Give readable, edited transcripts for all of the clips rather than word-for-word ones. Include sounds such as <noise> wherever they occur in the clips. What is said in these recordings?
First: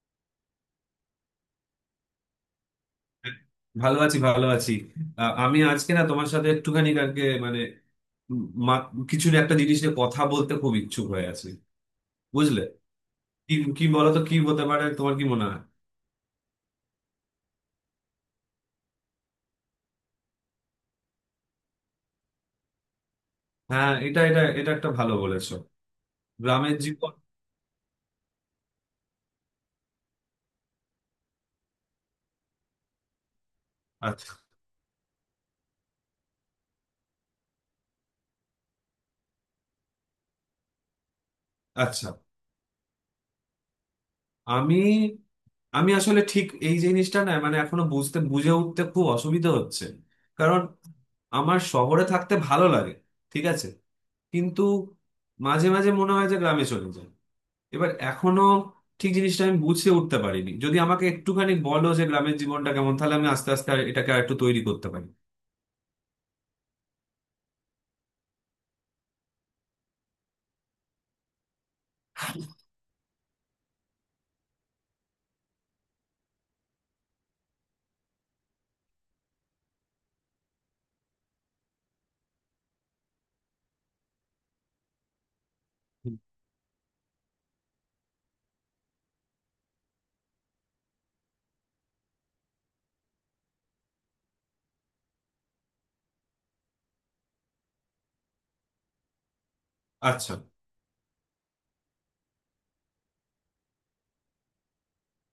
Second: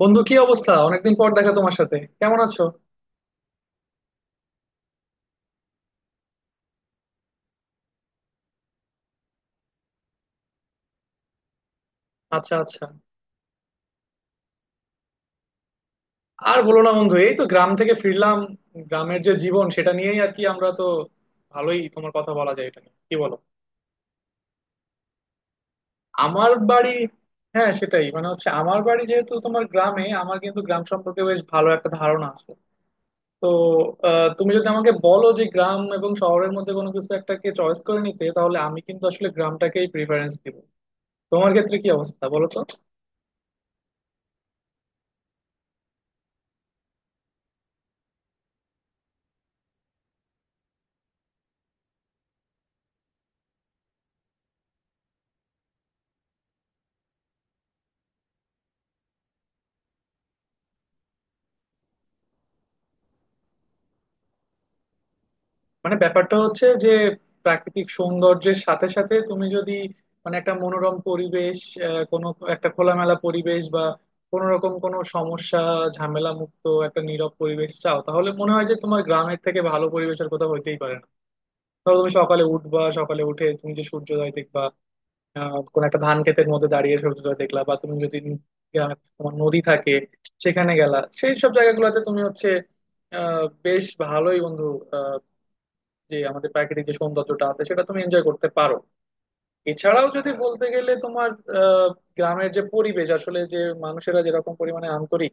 বন্ধু, কি অবস্থা? অনেকদিন পর দেখা তোমার সাথে। কেমন আছো? ভালো আছি, ভালো আছি। আমি আজকে না তোমার সাথে একটুখানি কালকে মানে উম, মা- কিছু না, একটা জিনিস নিয়ে কথা বলতে খুব ইচ্ছুক হয়ে আছি, আচ্ছা বুঝলে। আচ্ছা। কি কি বলো তো, কি হতে পারে? তোমার কি মনে হয়? আর বলো না বন্ধু, এই তো গ্রাম থেকে ফিরলাম। গ্রামের যে জীবন, সেটা নিয়েই আর কি আমরা তো ভালোই তোমার কথা বলা যায়, এটা নিয়ে কি বলো? হ্যাঁ, এটা এটা এটা একটা ভালো বলেছো। আমার গ্রামের বাড়ি, জীবন। হ্যাঁ সেটাই, মানে হচ্ছে আমার বাড়ি যেহেতু তোমার গ্রামে, আমার কিন্তু গ্রাম সম্পর্কে বেশ ভালো একটা ধারণা আছে। তো আচ্ছা, তুমি যদি আমাকে বলো যে গ্রাম এবং শহরের মধ্যে কোনো কিছু একটাকে চয়েস করে নিতে, তাহলে আমি কিন্তু আসলে গ্রামটাকেই প্রিফারেন্স দিব। তোমার ক্ষেত্রে কি আচ্ছা। অবস্থা বলো তো? আমি আমি আসলে ঠিক এই জিনিসটা না মানে এখনো বুঝে উঠতে খুব অসুবিধা হচ্ছে, কারণ আমার শহরে থাকতে ভালো লাগে। ঠিক আছে, কিন্তু মাঝে মাঝে মনে হয় যে গ্রামে চলে যায়। এবার এখনো ঠিক জিনিসটা আমি বুঝে উঠতে পারিনি। যদি আমাকে একটুখানি বলো যে গ্রামের জীবনটা কেমন, তাহলে আমি আস্তে আস্তে আর এটাকে আর একটু তৈরি করতে পারি। মানে ব্যাপারটা হচ্ছে যে, প্রাকৃতিক সৌন্দর্যের সাথে সাথে তুমি যদি, মানে একটা মনোরম পরিবেশ, কোনো একটা খোলামেলা পরিবেশ বা কোনো রকম কোনো সমস্যা, ঝামেলা মুক্ত একটা নীরব পরিবেশ চাও, তাহলে মনে হয় যে তোমার গ্রামের থেকে ভালো পরিবেশ আর কোথাও হইতেই পারে না। ধরো তুমি সকালে উঠবা, সকালে উঠে তুমি যে সূর্যোদয় দেখবা, কোনো একটা ধান ক্ষেতের মধ্যে দাঁড়িয়ে সূর্যোদয় দেখলা, বা তুমি যদি গ্রামে তোমার নদী থাকে সেখানে গেলা, সেই সব জায়গাগুলোতে তুমি হচ্ছে বেশ ভালোই বন্ধু, যে আমাদের প্রাকৃতিক যে সৌন্দর্যটা আছে সেটা তুমি এনজয় করতে পারো। এছাড়াও যদি আচ্ছা, বলতে গেলে তোমার আহ, গ্রামের যে পরিবেশ, আসলে যে মানুষেরা যেরকম পরিমাণে আন্তরিক,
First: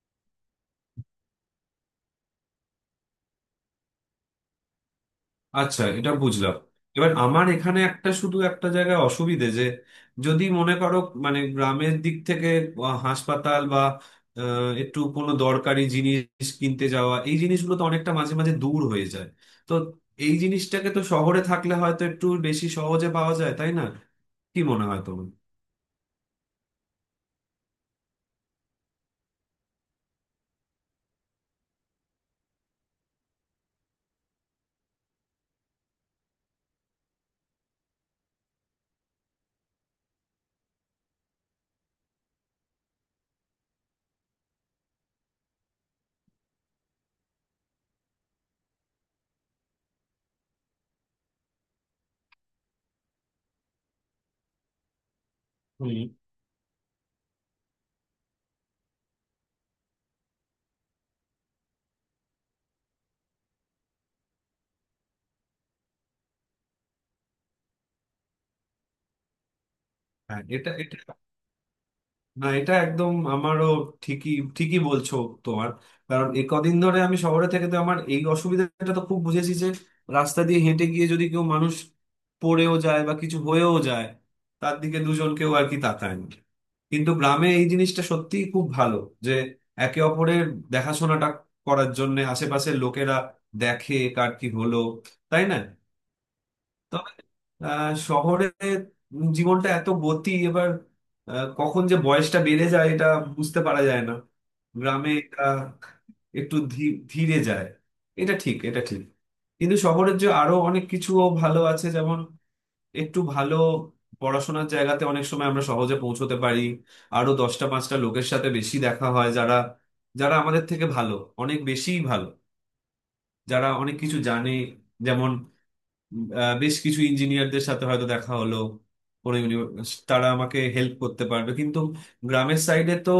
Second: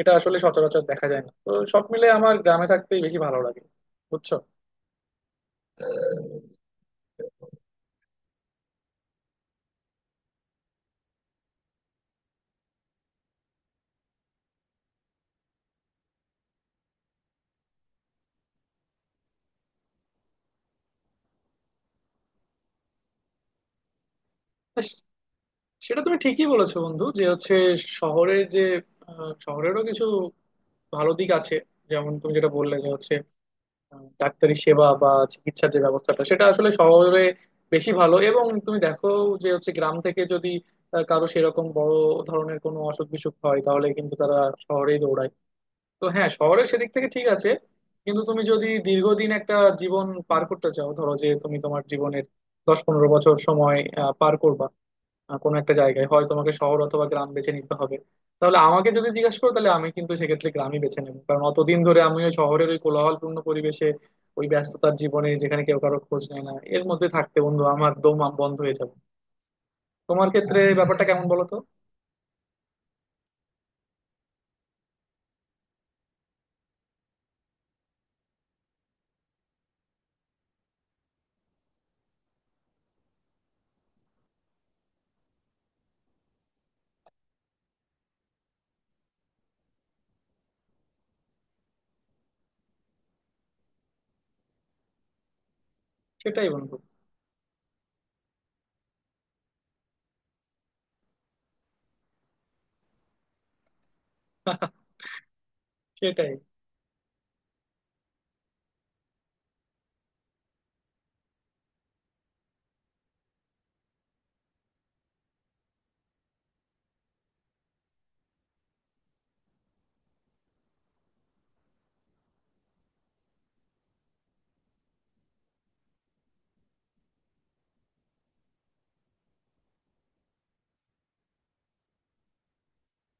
এটা আসলে সচরাচর দেখা যায় না। তো সব মিলে আমার গ্রামে থাকতেই বেশি ভালো লাগে, বুঝছো? আচ্ছা, এটা বুঝলাম। এবার আমার এখানে একটা, শুধু একটা জায়গায় অসুবিধে, যে যদি মনে করো মানে গ্রামের দিক থেকে হাসপাতাল বা একটু কোনো দরকারি জিনিস কিনতে যাওয়া, এই জিনিসগুলো তো অনেকটা মাঝে মাঝে দূর হয়ে যায়। তো এই জিনিসটাকে তো শহরে থাকলে হয়তো একটু বেশি সহজে পাওয়া যায়, তাই না? কি মনে হয় তোমার? সেটা তুমি ঠিকই বলেছো বন্ধু, যে হচ্ছে শহরের যে, শহরেরও কিছু ভালো দিক আছে। যেমন তুমি যেটা বললে যে হচ্ছে ডাক্তারি সেবা বা চিকিৎসার যে ব্যবস্থাটা, সেটা আসলে শহরে বেশি ভালো। এবং তুমি দেখো যে হচ্ছে গ্রাম থেকে যদি কারো সেরকম বড় ধরনের কোনো অসুখ বিসুখ হয়, তাহলে কিন্তু তারা শহরেই দৌড়ায়। তো হ্যাঁ, শহরে সেদিক থেকে ঠিক আছে। কিন্তু তুমি যদি দীর্ঘদিন একটা জীবন পার করতে চাও, ধরো যে তুমি তোমার জীবনের 10-15 বছর সময় পার করবা, কোনো একটা হুম। জায়গায় হয় তোমাকে শহর অথবা গ্রাম বেছে নিতে হবে, তাহলে আমাকে যদি জিজ্ঞাসা করো, তাহলে আমি কিন্তু সেক্ষেত্রে গ্রামই বেছে নেবো। কারণ অতদিন ধরে আমি ওই শহরের ওই কোলাহলপূর্ণ পরিবেশে, ওই ব্যস্ততার জীবনে যেখানে কেউ কারো খোঁজ নেয় না, এর মধ্যে থাকতে বন্ধু আমার দম বন্ধ হয়ে যাবে। তোমার হ্যাঁ, ক্ষেত্রে এটা এটা, ব্যাপারটা কেমন বলো তো? না এটা একদম আমারও ঠিকই ঠিকই বলছো তোমার। কারণ এ কদিন ধরে আমি শহরে থেকে তো আমার এই অসুবিধাটা তো খুব বুঝেছি যে রাস্তা দিয়ে হেঁটে গিয়ে যদি কেউ মানুষ পড়েও যায় বা কিছু হয়েও যায়, তার দিকে দুজন কেউ আর কি তাকায় না। কিন্তু গ্রামে এই জিনিসটা সত্যিই খুব ভালো, যে একে অপরের দেখাশোনাটা করার জন্য আশেপাশের লোকেরা দেখে কার কি হলো, তাই না? সেটাই বন্ধু। তবে শহরে জীবনটা এত গতি, এবার কখন যে বয়সটা বেড়ে যায় এটা বুঝতে পারা যায় না। <laughs> গ্রামে এটা সেটাই। একটু ধীরে যায়। এটা ঠিক, এটা ঠিক। কিন্তু শহরের যে আরো অনেক কিছু ভালো আছে, যেমন একটু ভালো পড়াশোনার জায়গাতে অনেক সময় আমরা সহজে পৌঁছতে পারি। আরো দশটা পাঁচটা লোকের সাথে বেশি দেখা হয় যারা যারা আমাদের থেকে ভালো, অনেক বেশিই ভালো, যারা অনেক কিছু জানে। যেমন বেশ কিছু ইঞ্জিনিয়ারদের সাথে হয়তো দেখা হলো, কোনো ইউনিভার্স, তারা আমাকে হেল্প করতে পারবে। কিন্তু গ্রামের সাইডে তো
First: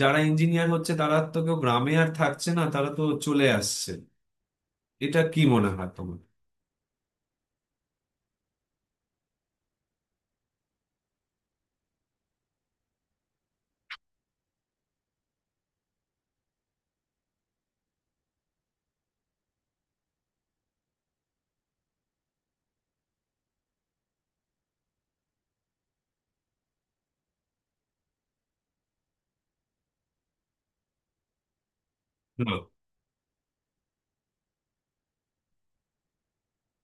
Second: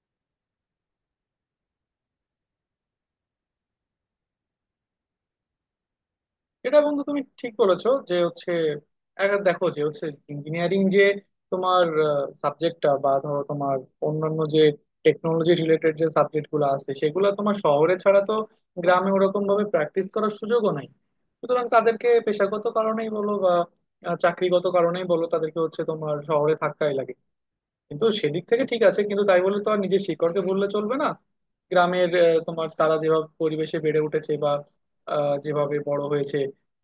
যারা ইঞ্জিনিয়ার হচ্ছে তারা তো কেউ গ্রামে আর থাকছে না, তারা তো চলে আসছে। এটা কি মনে হয় তোমার? এটা বন্ধু তুমি ঠিক বলেছো যে হচ্ছে, একবার দেখো যে হচ্ছে ইঞ্জিনিয়ারিং যে তোমার সাবজেক্টটা, বা ধরো তোমার অন্যান্য যে টেকনোলজি রিলেটেড যে সাবজেক্ট গুলো আছে, সেগুলো তোমার শহরে ছাড়া তো গ্রামে ওরকম ভাবে প্র্যাকটিস করার সুযোগও নাই। সুতরাং তাদেরকে পেশাগত কারণেই বলো বা চাকরিগত কারণেই বলো, তাদেরকে হচ্ছে তোমার শহরে থাকতেই লাগে। কিন্তু সেদিক থেকে ঠিক আছে, কিন্তু তাই বলে তো আর নিজের শিকড়কে ভুললে চলবে না। গ্রামের না। তোমার তারা যেভাবে পরিবেশে বেড়ে উঠেছে, বা যেভাবে বড় হয়েছে,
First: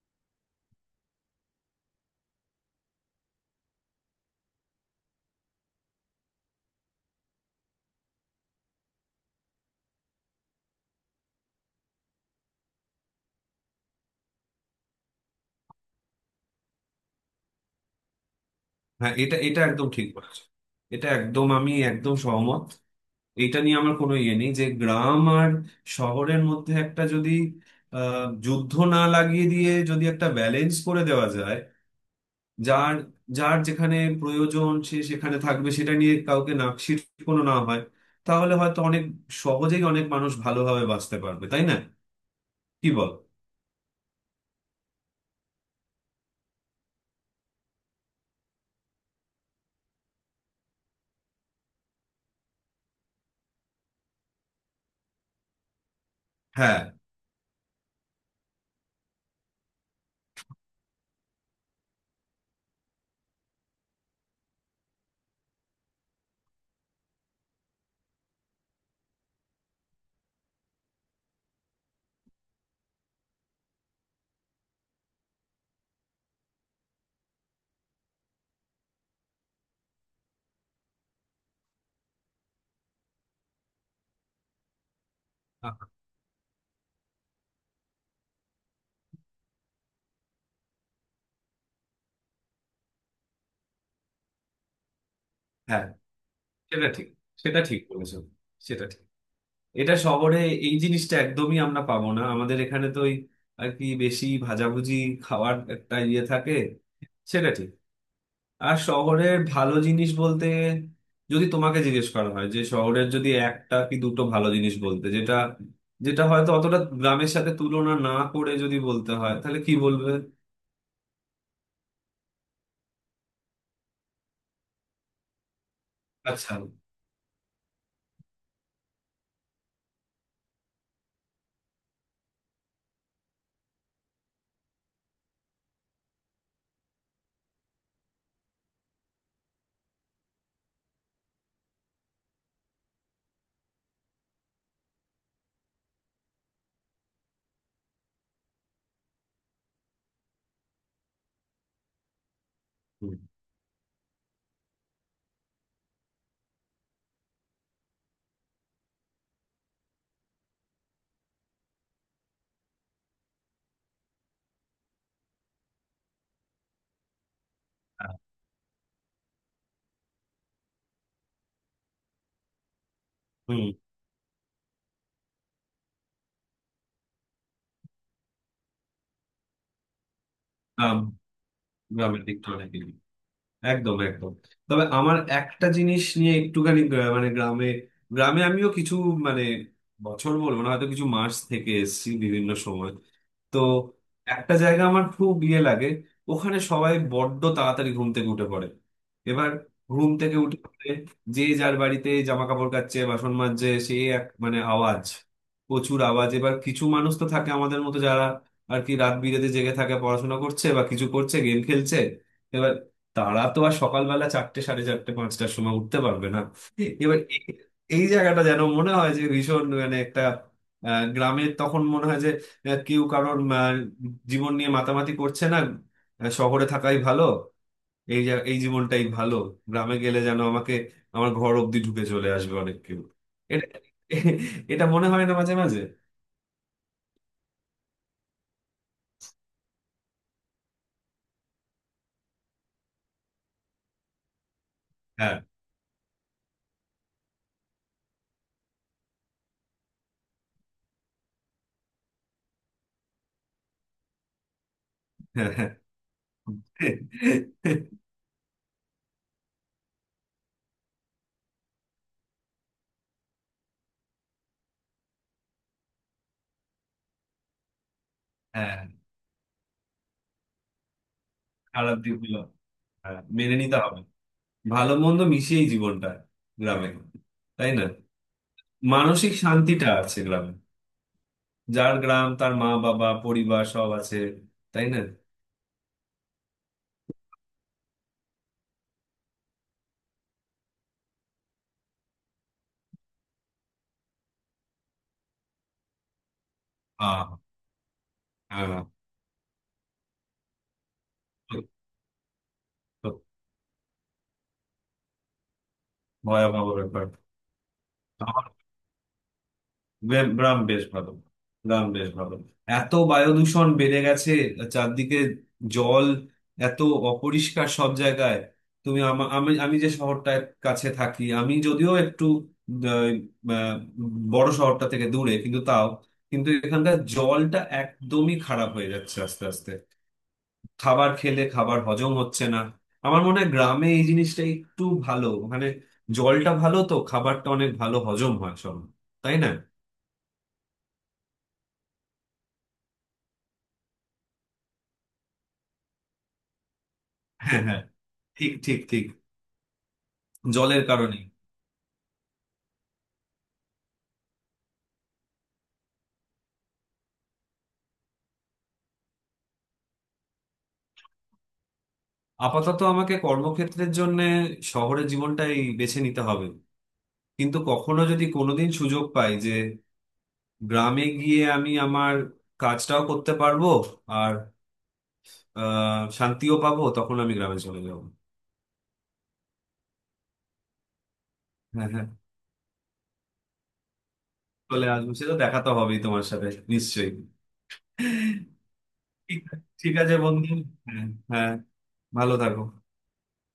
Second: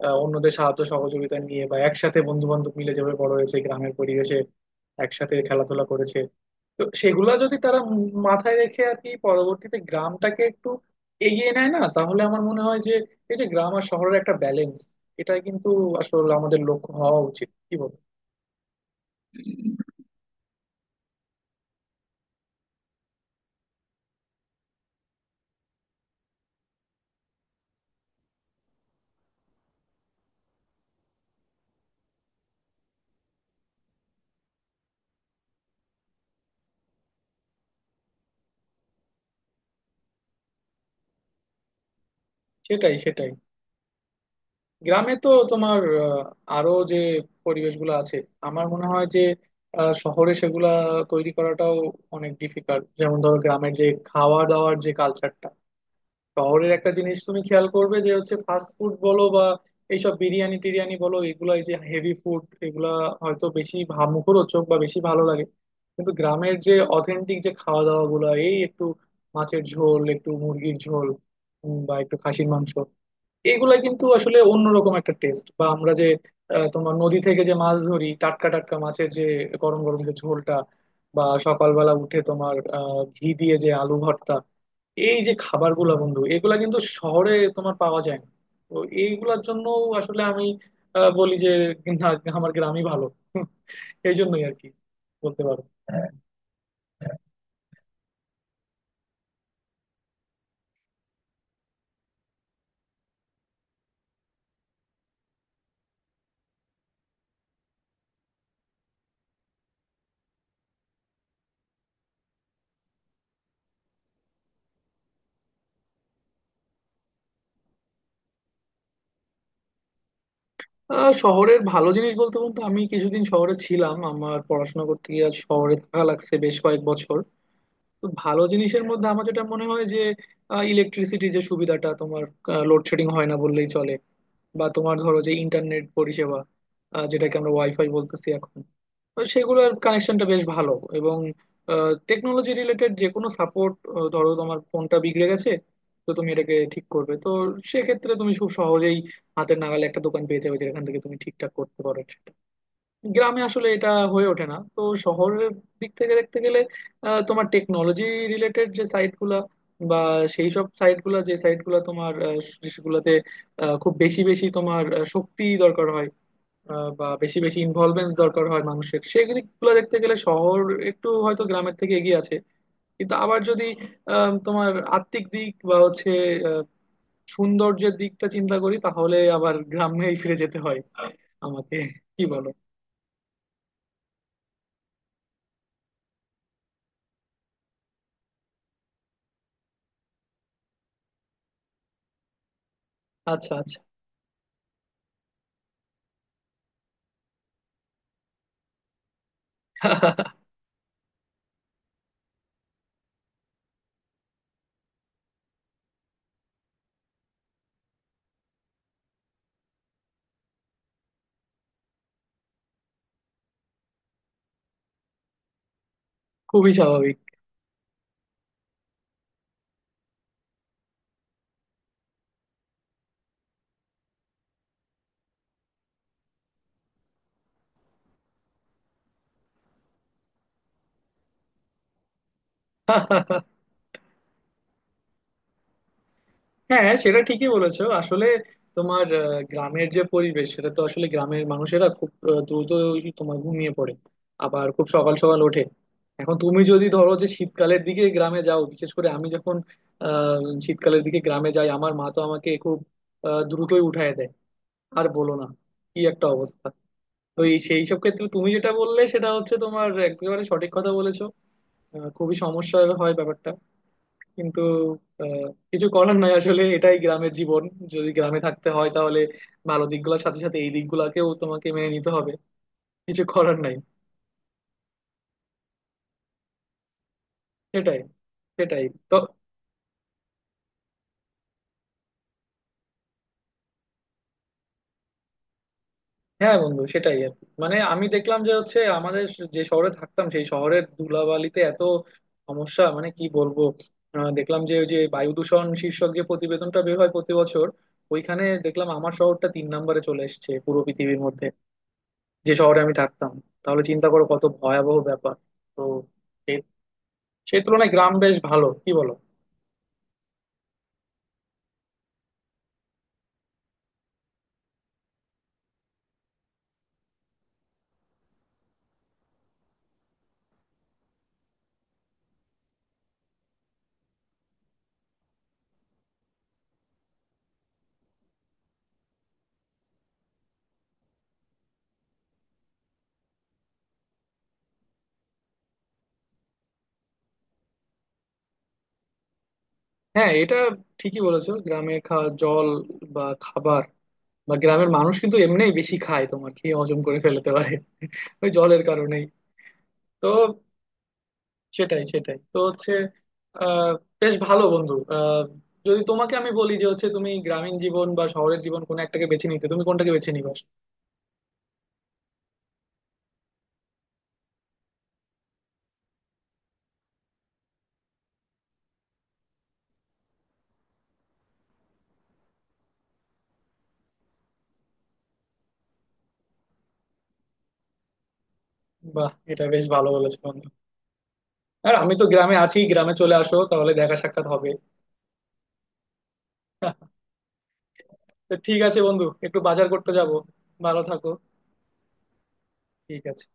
অন্যদের সাহায্য সহযোগিতা নিয়ে বা একসাথে বন্ধু বান্ধব মিলে যেভাবে বড় হয়েছে গ্রামের পরিবেশে, একসাথে খেলাধুলা করেছে, তো সেগুলা যদি তারা মাথায় রেখে আর কি পরবর্তীতে গ্রামটাকে একটু এগিয়ে নেয় না, তাহলে আমার মনে হয় যে এই যে গ্রাম আর শহরের একটা ব্যালেন্স, এটাই কিন্তু আসলে আমাদের লক্ষ্য হওয়া উচিত, কি বল? হ্যাঁ, এটা এটা একদম ঠিক বলেছো। এটা একদম, আমি একদম সহমত। এটা নিয়ে আমার কোনো ইয়ে নেই, যে গ্রাম আর শহরের মধ্যে একটা যদি যুদ্ধ না লাগিয়ে দিয়ে যদি একটা ব্যালেন্স করে দেওয়া যায়, যার যার যেখানে প্রয়োজন সে সেখানে থাকবে, সেটা নিয়ে কাউকে নাকশিট কোনো না হয়, তাহলে হয়তো অনেক সহজেই অনেক মানুষ ভালোভাবে বাঁচতে পারবে, তাই না? কি সেটাই বল? সেটাই। গ্রামে তো তোমার আরো যে পরিবেশগুলো আছে, আমার মনে হয় যে শহরে সেগুলা তৈরি করাটাও অনেক ডিফিকাল্ট। যেমন ধরো গ্রামের যে খাওয়া দাওয়ার যে কালচারটা, শহরের হ্যাঁ, একটা জিনিস তুমি খেয়াল করবে যে হচ্ছে ফাস্ট ফুড বলো বা এইসব বিরিয়ানি টিরিয়ানি বলো, এগুলা এই যে হেভি ফুড, এগুলা হয়তো বেশি মুখরোচক বা বেশি ভালো লাগে। কিন্তু গ্রামের যে অথেন্টিক যে খাওয়া দাওয়া গুলা, এই একটু মাছের ঝোল, একটু মুরগির ঝোল, বা একটু খাসির মাংস, এইগুলা কিন্তু আসলে অন্যরকম একটা টেস্ট। বা আমরা যে তোমার নদী থেকে যে মাছ ধরি, টাটকা টাটকা মাছের যে গরম গরম যে ঝোলটা, বা সকালবেলা উঠে তোমার ঘি দিয়ে যে আলু ভর্তা, এই যে খাবারগুলা বন্ধু, এগুলা কিন্তু শহরে তোমার পাওয়া যায় না। তো এইগুলার জন্য আসলে আমি বলি যে না, আমার গ্রামই ভালো। <laughs> এই জন্যই আর কি বলতে পারো। হ্যাঁ, হ্যাঁ, সেটা ঠিক। হ্যাঁ। সেটা ঠিক বলেছো, সেটা ঠিক। এটা শহরে এই জিনিসটা একদমই আমরা পাবো না। আমাদের এখানে তো ওই আর কি বেশি ভাজাভুজি খাওয়ার একটা ইয়ে থাকে। সেটা ঠিক। আর শহরের ভালো জিনিস বলতে, যদি তোমাকে জিজ্ঞেস করা হয় যে শহরের যদি একটা কি দুটো ভালো জিনিস বলতে, যেটা যেটা হয়তো অতটা গ্রামের সাথে তুলনা না করে যদি বলতে হয়, তাহলে কি বলবে? শহরের ভালো জিনিস বলতে বলতে, আমি কিছুদিন শহরে ছিলাম আমার পড়াশোনা করতে গিয়ে, আর শহরে থাকা লাগছে আচ্ছা। বেশ কয়েক বছর। তো ভালো জিনিসের মধ্যে আমার যেটা মনে হয় যে, ইলেকট্রিসিটি যে সুবিধাটা তোমার, লোডশেডিং হয় না বললেই চলে। বা তোমার ধরো যে ইন্টারনেট পরিষেবা, যেটাকে আমরা ওয়াইফাই বলতেছি এখন, তো সেগুলোর কানেকশনটা বেশ ভালো। এবং টেকনোলজি রিলেটেড যে কোনো সাপোর্ট, ধরো তোমার ফোনটা বিগড়ে গেছে, তো তুমি এটাকে ঠিক করবে তো, সেক্ষেত্রে তুমি খুব সহজেই হাতের নাগালে একটা দোকান পেয়ে যাবে যেখান থেকে তুমি ঠিকঠাক করতে পারো। হুম। গ্রামে আসলে এটা হয়ে ওঠে না। তো শহরের দিক থেকে দেখতে গেলে তোমার টেকনোলজি রিলেটেড যে সাইটগুলা, বা সেই সব সাইটগুলা, যে সাইটগুলা তোমার দেশগুলাতে খুব বেশি বেশি তোমার শক্তি দরকার হয়, বা বেশি বেশি ইনভলভমেন্ট দরকার হয় মানুষের, সেই দিকগুলো দেখতে গেলে শহর একটু হয়তো গ্রামের থেকে এগিয়ে আছে। কিন্তু আবার হুম। যদি তোমার আত্মিক দিক বা হচ্ছে আহ, সৌন্দর্যের দিকটা চিন্তা করি, তাহলে আবার গ্রামেই ফিরে যেতে হয় গ্রাম, আমাকে, কি গ্রামের দিকটা বলো? অনেক। একদম, একদম। তবে আমার একটা জিনিস নিয়ে একটুখানি, মানে গ্রামে, গ্রামে আমিও কিছু, মানে বছর বলবো না, হয়তো কিছু মাস থেকে এসেছি বিভিন্ন সময়। আচ্ছা তো একটা জায়গা আমার খুব ইয়ে লাগে, ওখানে সবাই বড্ড তাড়াতাড়ি ঘুম থেকে উঠে পড়ে। এবার, আচ্ছা। ঘুম থেকে উঠে পড়ে যে যার বাড়িতে জামা কাপড় কাচ্ছে, বাসন মাজছে, সে এক মানে আওয়াজ, প্রচুর আওয়াজ। এবার কিছু মানুষ তো থাকে আমাদের মতো যারা আর কি রাত বিরেতে জেগে থাকে, পড়াশোনা করছে বা কিছু করছে, গেম খেলছে। এবার তারা তো আর সকালবেলা চারটে সাড়ে চারটে পাঁচটার সময় উঠতে পারবে না। খুবই স্বাভাবিক। এবার এই জায়গাটা যেন মনে হয় যে ভীষণ মানে একটা গ্রামের, তখন মনে হয় যে কেউ কারোর জীবন নিয়ে মাতামাতি করছে না, শহরে থাকাই ভালো। এই জীবনটাই ভালো। গ্রামে গেলে যেন আমাকে আমার ঘর অব্দি ঢুকে চলে আসবে অনেক কেউ। এটা <laughs> এটা মনে হয় না মাঝে মাঝে? হ্যাঁ সেটা ঠিকই বলেছো আসলে। তোমার গ্রামের যে পরিবেশ, সেটা তো আসলে গ্রামের মানুষেরা খুব দ্রুত ওই তোমার ঘুমিয়ে পড়ে, আবার খুব সকাল হ্যাঁ, সকাল ওঠে। এখন তুমি যদি ধরো যে শীতকালের দিকে গ্রামে যাও, বিশেষ করে আমি যখন শীতকালের দিকে গ্রামে যাই, আমার মা তো আমাকে খুব দ্রুতই উঠায় দেয়। আর বলো না, হ্যাঁ। হ্যাঁ। কি একটা অবস্থা। তো এই সেই সব ক্ষেত্রে তুমি যেটা বললে সেটা হচ্ছে তোমার একেবারে সঠিক কথা বলেছো। খুবই সমস্যা হয় ব্যাপারটা, কিন্তু আহ, কিছু করার নাই। আসলে এটাই গ্রামের জীবন, যদি গ্রামে থাকতে হ্যাঁ, হয় তাহলে ভালো দিকগুলোর সাথে সাথে এই দিকগুলাকেও তোমাকে মেনে খারাপ নিতে হবে, দিকগুলো হ্যাঁ, কিছু মেনে করার নাই। নিতে হবে। ভালো মন্দ মিশিয়েই জীবনটা গ্রামে, তাই না? সেটাই সেটাই তো। মানসিক শান্তিটা আছে গ্রামে। যার গ্রাম তার মা বাবা পরিবার সব আছে, তাই না? হ্যাঁ বন্ধু, সেটাই আর কি। মানে আমি দেখলাম যে হচ্ছে আমাদের যে শহরে থাকতাম, সেই শহরের ধুলাবালিতে এত সমস্যা, মানে কি বলবো। দেখলাম যে ওই যে বায়ু দূষণ শীর্ষক যে প্রতিবেদনটা বের হয় প্রতি আহ, বছর, ওইখানে হ্যাঁ, দেখলাম আমার শহরটা 3 নম্বরে চলে এসেছে পুরো পৃথিবীর মধ্যে, যে শহরে আমি থাকতাম। তাহলে চিন্তা করো কত ভয়াবহ ব্যাপার। তো সে- ভয়াবহ ব্যাপার। সেই তুলনায় গ্রাম বেশ ভালো, কি বলো? গ্রাম গ্রাম বেশ ভালো। গ্রাম বেশ ভালো। এত বায়ু দূষণ বেড়ে গেছে চারদিকে। জল এত অপরিষ্কার সব জায়গায়। তুমি, আমি আমি যে শহরটার কাছে থাকি, আমি যদিও একটু আহ, আহ, বড় শহরটা থেকে দূরে, কিন্তু তাও, কিন্তু এখানকার জলটা একদমই খারাপ হয়ে যাচ্ছে আস্তে আস্তে। খাবার খেলে খাবার হজম হচ্ছে না। আমার মনে হয় গ্রামে এই জিনিসটা একটু ভালো, মানে জলটা ভালো তো খাবারটা অনেক ভালো হজম হয় সব, তাই না? হ্যাঁ এটা ঠিকই বলেছো। গ্রামে খাওয়া জল বা খাবার, বা গ্রামের মানুষ কিন্তু এমনিই বেশি খায়, তোমার খেয়ে হজম করে ফেলতে হ্যাঁ, পারে। হ্যাঁ। <laughs> ওই ঠিক ঠিক জলের ঠিক। কারণেই। তো জলের কারণেই। সেটাই সেটাই তো হচ্ছে। আহ বেশ ভালো বন্ধু, যদি তোমাকে আমি বলি যে হচ্ছে তুমি গ্রামীণ জীবন বা শহরের জীবন কোন একটাকে বেছে নিতে, তুমি কোনটাকে বেছে নিবা? আপাতত আমাকে কর্মক্ষেত্রের জন্য শহরের জীবনটাই বেছে নিতে হবে। কিন্তু কখনো যদি কোনোদিন সুযোগ পাই যে গ্রামে গিয়ে আমি আমার কাজটাও করতে পারবো আর শান্তিও পাবো, তখন আমি গ্রামে চলে যাবো। বাহ, এটা বেশ ভালো বলেছো বন্ধু। হ্যাঁ, আর হ্যাঁ। আমি তো গ্রামে আছি, গ্রামে চলে আসো তাহলে দেখা সাক্ষাৎ হবে। চলে আসবো, সে তো দেখা তো হবেই তোমার সাথে, নিশ্চয়ই। তো ঠিক আছে বন্ধু, ঠিক, একটু বাজার ঠিক করতে আছে যাব। বন্ধু। ভালো হ্যাঁ, থাকো। হ্যাঁ, ভালো থাকো। ঠিক আছে।